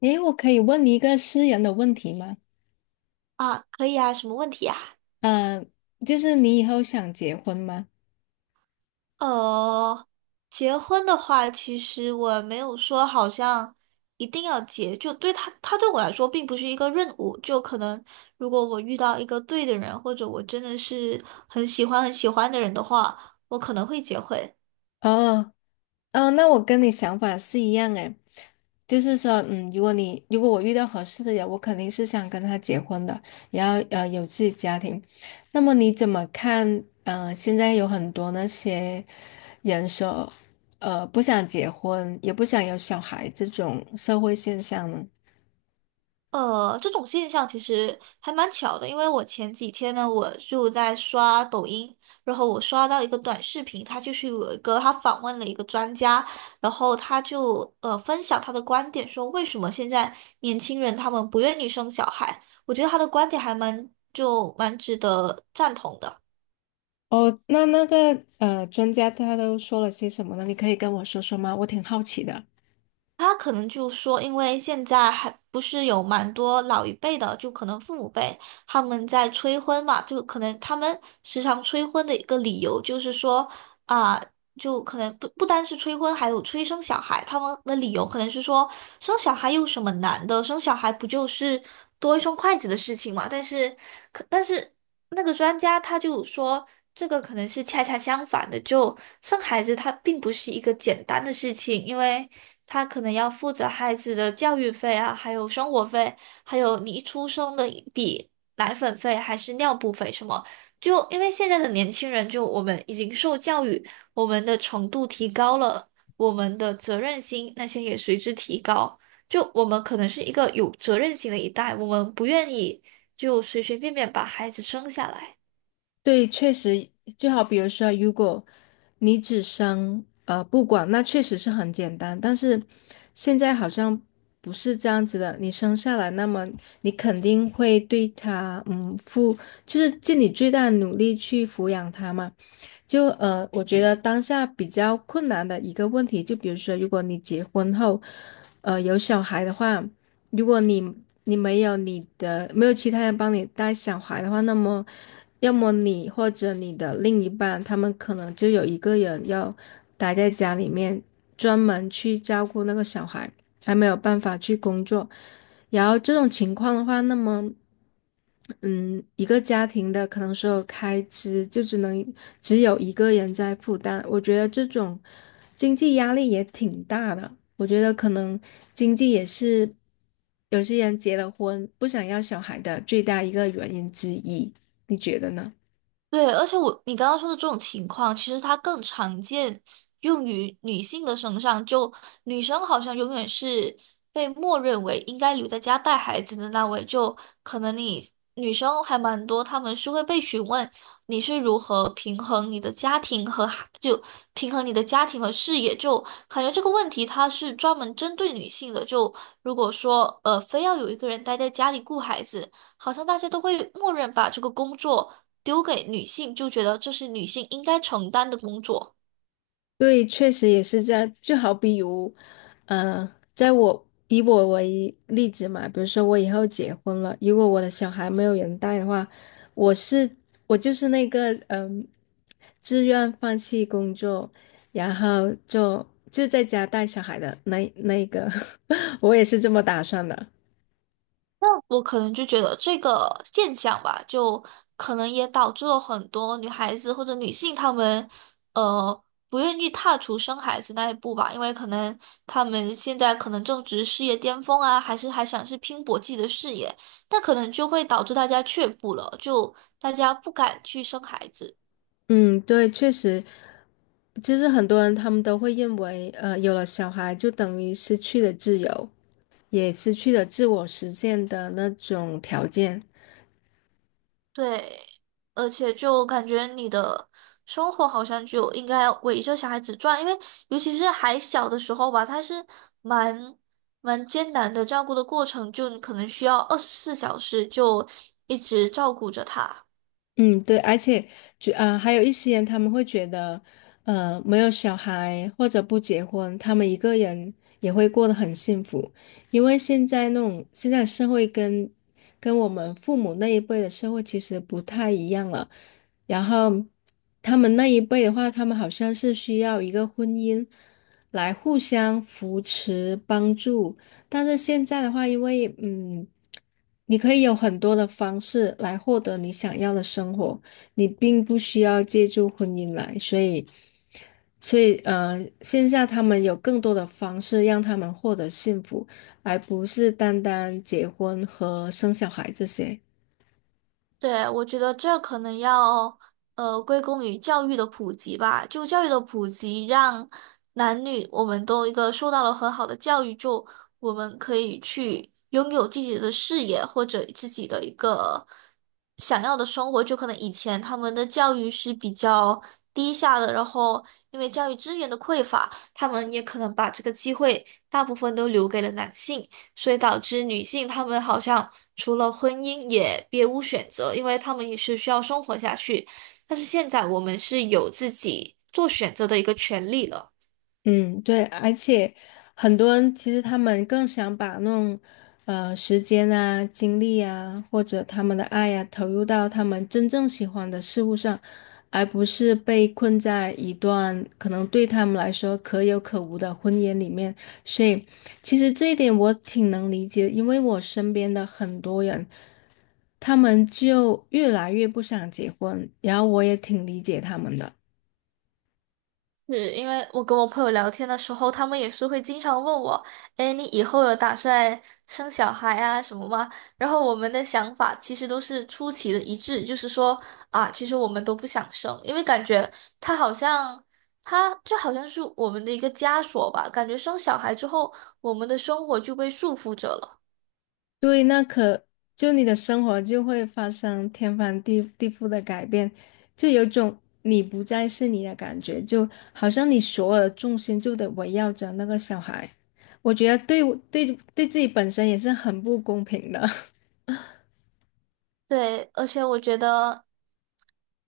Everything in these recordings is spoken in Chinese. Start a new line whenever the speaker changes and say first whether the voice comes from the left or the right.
left: 诶，我可以问你一个私人的问题吗？
right: 啊，可以啊，什么问题啊？
left: 嗯、就是你以后想结婚吗？
right: 呃，结婚的话，其实我没有说好像一定要结，就他对我来说并不是一个任务，就可能如果我遇到一个对的人，或者我真的是很喜欢很喜欢的人的话，我可能会结婚。
left: 哦，哦，那我跟你想法是一样诶，就是说，如果我遇到合适的人，我肯定是想跟他结婚的，然后有自己家庭。那么你怎么看？嗯，现在有很多那些人说，不想结婚，也不想有小孩这种社会现象呢？
right: 这种现象其实还蛮巧的，因为我前几天呢，我就在刷抖音，然后我刷到一个短视频，它就是有一个他访问了一个专家，然后他就分享他的观点，说为什么现在年轻人他们不愿意生小孩，我觉得他的观点还蛮就蛮值得赞同的。
left: 哦，那专家他都说了些什么呢？你可以跟我说说吗？我挺好奇的。
right: 他可能就说，因为现在还不是有蛮多老一辈的，就可能父母辈他们在催婚嘛，就可能他们时常催婚的一个理由就是说啊、就可能不单是催婚，还有催生小孩，他们的理由可能是说生小孩有什么难的，生小孩不就是多一双筷子的事情嘛？但是那个专家他就说，这个可能是恰恰相反的，就生孩子它并不是一个简单的事情，因为他可能要负责孩子的教育费啊，还有生活费，还有你一出生的一笔奶粉费还是尿布费什么。就因为现在的年轻人，就我们已经受教育，我们的程度提高了，我们的责任心那些也随之提高。就我们可能是一个有责任心的一代，我们不愿意。就随随便便把孩子生下来。
left: 对，确实，就好比如说，如果你只生不管，那确实是很简单。但是现在好像不是这样子的，你生下来，那么你肯定会对他付，就是尽你最大的努力去抚养他嘛。我觉得当下比较困难的一个问题，就比如说，如果你结婚后，有小孩的话。如果你没有其他人帮你带小孩的话，那么要么你或者你的另一半，他们可能就有一个人要待在家里面，专门去照顾那个小孩。才没有办法去工作。然后这种情况的话，那么，嗯，一个家庭的可能所有开支就只有一个人在负担，我觉得这种经济压力也挺大的。我觉得可能经济也是有些人结了婚不想要小孩的最大一个原因之一，你觉得呢？
right: 对，而且你刚刚说的这种情况，其实它更常见用于女性的身上。就女生好像永远是被默认为应该留在家带孩子的那位，就可能你女生还蛮多，她们是会被询问你是如何平衡你的家庭和孩，就平衡你的家庭和事业。就感觉这个问题它是专门针对女性的。就如果说非要有一个人待在家里顾孩子，好像大家都会默认把这个工作。丢给女性，就觉得这是女性应该承担的工作。
left: 对，确实也是这样。就好比如，呃，以我为例子嘛，比如说我以后结婚了，如果我的小孩没有人带的话，我是我就是那个自愿放弃工作，然后就在家带小孩的那个，我也是这么打算的。
right: 那我可能就觉得这个现象吧，就可能也导致了很多女孩子或者女性她们，呃，不愿意踏出生孩子那一步吧，因为可能她们现在可能正值事业巅峰啊，还想拼搏自己的事业，那可能就会导致大家却步了，就大家不敢去生孩子。
left: 嗯，对，确实，就是很多人他们都会认为，有了小孩就等于失去了自由，也失去了自我实现的那种条件。
right: 对，而且就感觉你的生活好像就应该围着小孩子转，因为尤其是还小的时候吧，他是蛮蛮艰难的照顾的过程，就你可能需要24小时就一直照顾着他。
left: 嗯，对，而且还有一些人他们会觉得，没有小孩或者不结婚，他们一个人也会过得很幸福，因为现在社会跟我们父母那一辈的社会其实不太一样了。然后他们那一辈的话，他们好像是需要一个婚姻来互相扶持帮助。但是现在的话，因为你可以有很多的方式来获得你想要的生活，你并不需要借助婚姻来，所以线下他们有更多的方式让他们获得幸福，而不是单单结婚和生小孩这些。
right: 对，我觉得这可能要归功于教育的普及吧，就教育的普及，让男女我们都一个受到了很好的教育，就我们可以去拥有自己的事业或者自己的一个想要的生活。就可能以前他们的教育是比较低下的，然后因为教育资源的匮乏，他们也可能把这个机会大部分都留给了男性。所以导致女性她们好像除了婚姻也别无选择，因为她们也是需要生活下去。但是现在我们是有自己做选择的一个权利了。
left: 嗯，对，而且很多人其实他们更想把那种时间啊、精力啊，或者他们的爱呀、投入到他们真正喜欢的事物上，而不是被困在一段可能对他们来说可有可无的婚姻里面。所以，其实这一点我挺能理解，因为我身边的很多人，他们就越来越不想结婚，然后我也挺理解他们的。
right: 是因为我跟我朋友聊天的时候，他们也是会经常问我，哎，你以后有打算生小孩啊什么吗？然后我们的想法其实都是出奇的一致，就是说啊，其实我们都不想生，因为感觉他好像他就好像是我们的一个枷锁吧，感觉生小孩之后，我们的生活就被束缚着了。
left: 对，就你的生活就会发生天翻地地覆的改变，就有种你不再是你的感觉，就好像你所有的重心就得围绕着那个小孩。我觉得对我对对自己本身也是很不公平的。
right: 对，而且我觉得，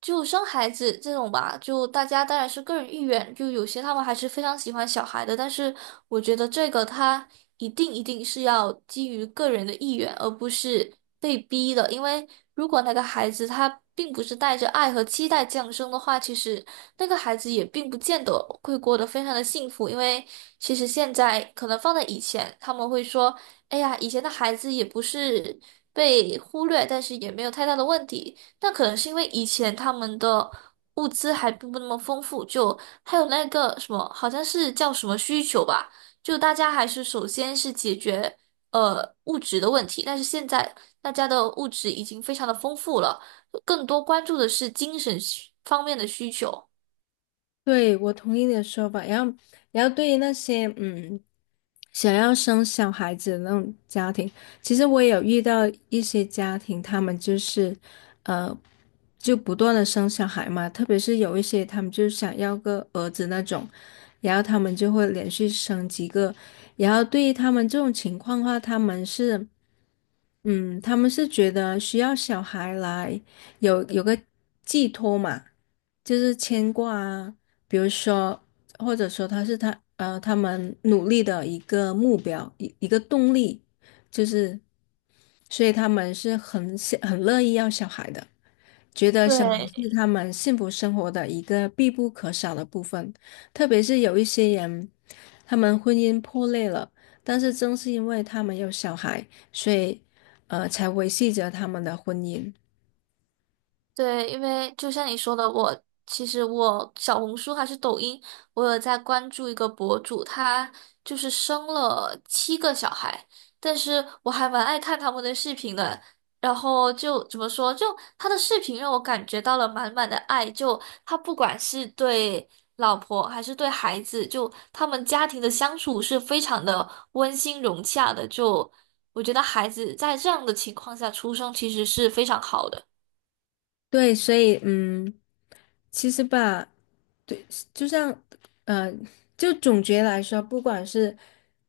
right: 就生孩子这种吧，就大家当然是个人意愿，就有些他们还是非常喜欢小孩的，但是我觉得这个他一定是要基于个人的意愿，而不是被逼的，因为如果那个孩子他并不是带着爱和期待降生的话，其实那个孩子也并不见得会过得非常的幸福，因为其实现在可能放在以前，他们会说。哎呀，以前的孩子也不是被忽略，但是也没有太大的问题。那可能是因为以前他们的物资还并不那么丰富，就还有那个什么，好像是叫什么需求吧，就大家还是首先是解决物质的问题。但是现在大家的物质已经非常的丰富了，更多关注的是精神需方面的需求。
left: 对，我同意你的说法。然后，然后对于那些想要生小孩子的那种家庭，其实我也有遇到一些家庭，他们就是，呃，就不断的生小孩嘛，特别是有一些他们就想要个儿子那种，然后他们就会连续生几个，然后对于他们这种情况的话，他们是。嗯，他们是觉得需要小孩来有个寄托嘛，就是牵挂啊，比如说，或者说他是他呃他们努力的一个目标，一个动力，就是，所以他们是很想很乐意要小孩的。觉得小孩
right: 对，
left: 是他们幸福生活的一个必不可少的部分，特别是有一些人，他们婚姻破裂了，但是正是因为他们有小孩，所以才维系着他们的婚姻。
right: 对，因为就像你说的，其实我小红书还是抖音，我有在关注一个博主，他就是生了7个小孩，但是我还蛮爱看他们的视频的。然后就怎么说，就他的视频让我感觉到了满满的爱，就他不管是对老婆还是对孩子，就他们家庭的相处是非常的温馨融洽的。就我觉得孩子在这样的情况下出生其实是非常好的。
left: 对，所以嗯，其实吧，对，就像，呃，就总结来说，不管是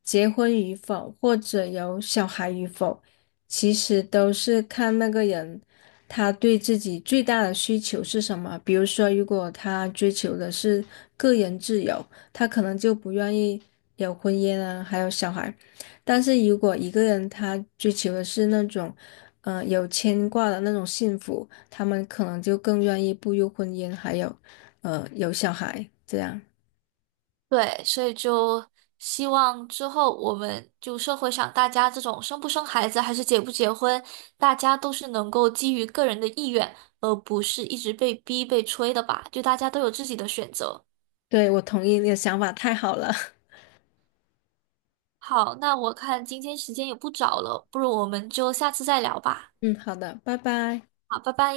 left: 结婚与否，或者有小孩与否，其实都是看那个人他对自己最大的需求是什么。比如说，如果他追求的是个人自由，他可能就不愿意有婚姻啊，还有小孩。但是如果一个人他追求的是那种，有牵挂的那种幸福，他们可能就更愿意步入婚姻，还有。有小孩这样。
right: 对，所以就希望之后我们就社会上大家这种生不生孩子还是结不结婚，大家都是能够基于个人的意愿，而不是一直被逼被催的吧，就大家都有自己的选择。
left: 对，我同意你的想法，太好了。
right: 好，那我看今天时间也不早了，不如我们就下次再聊吧。
left: 嗯，好的，拜拜。
right: 好，拜拜。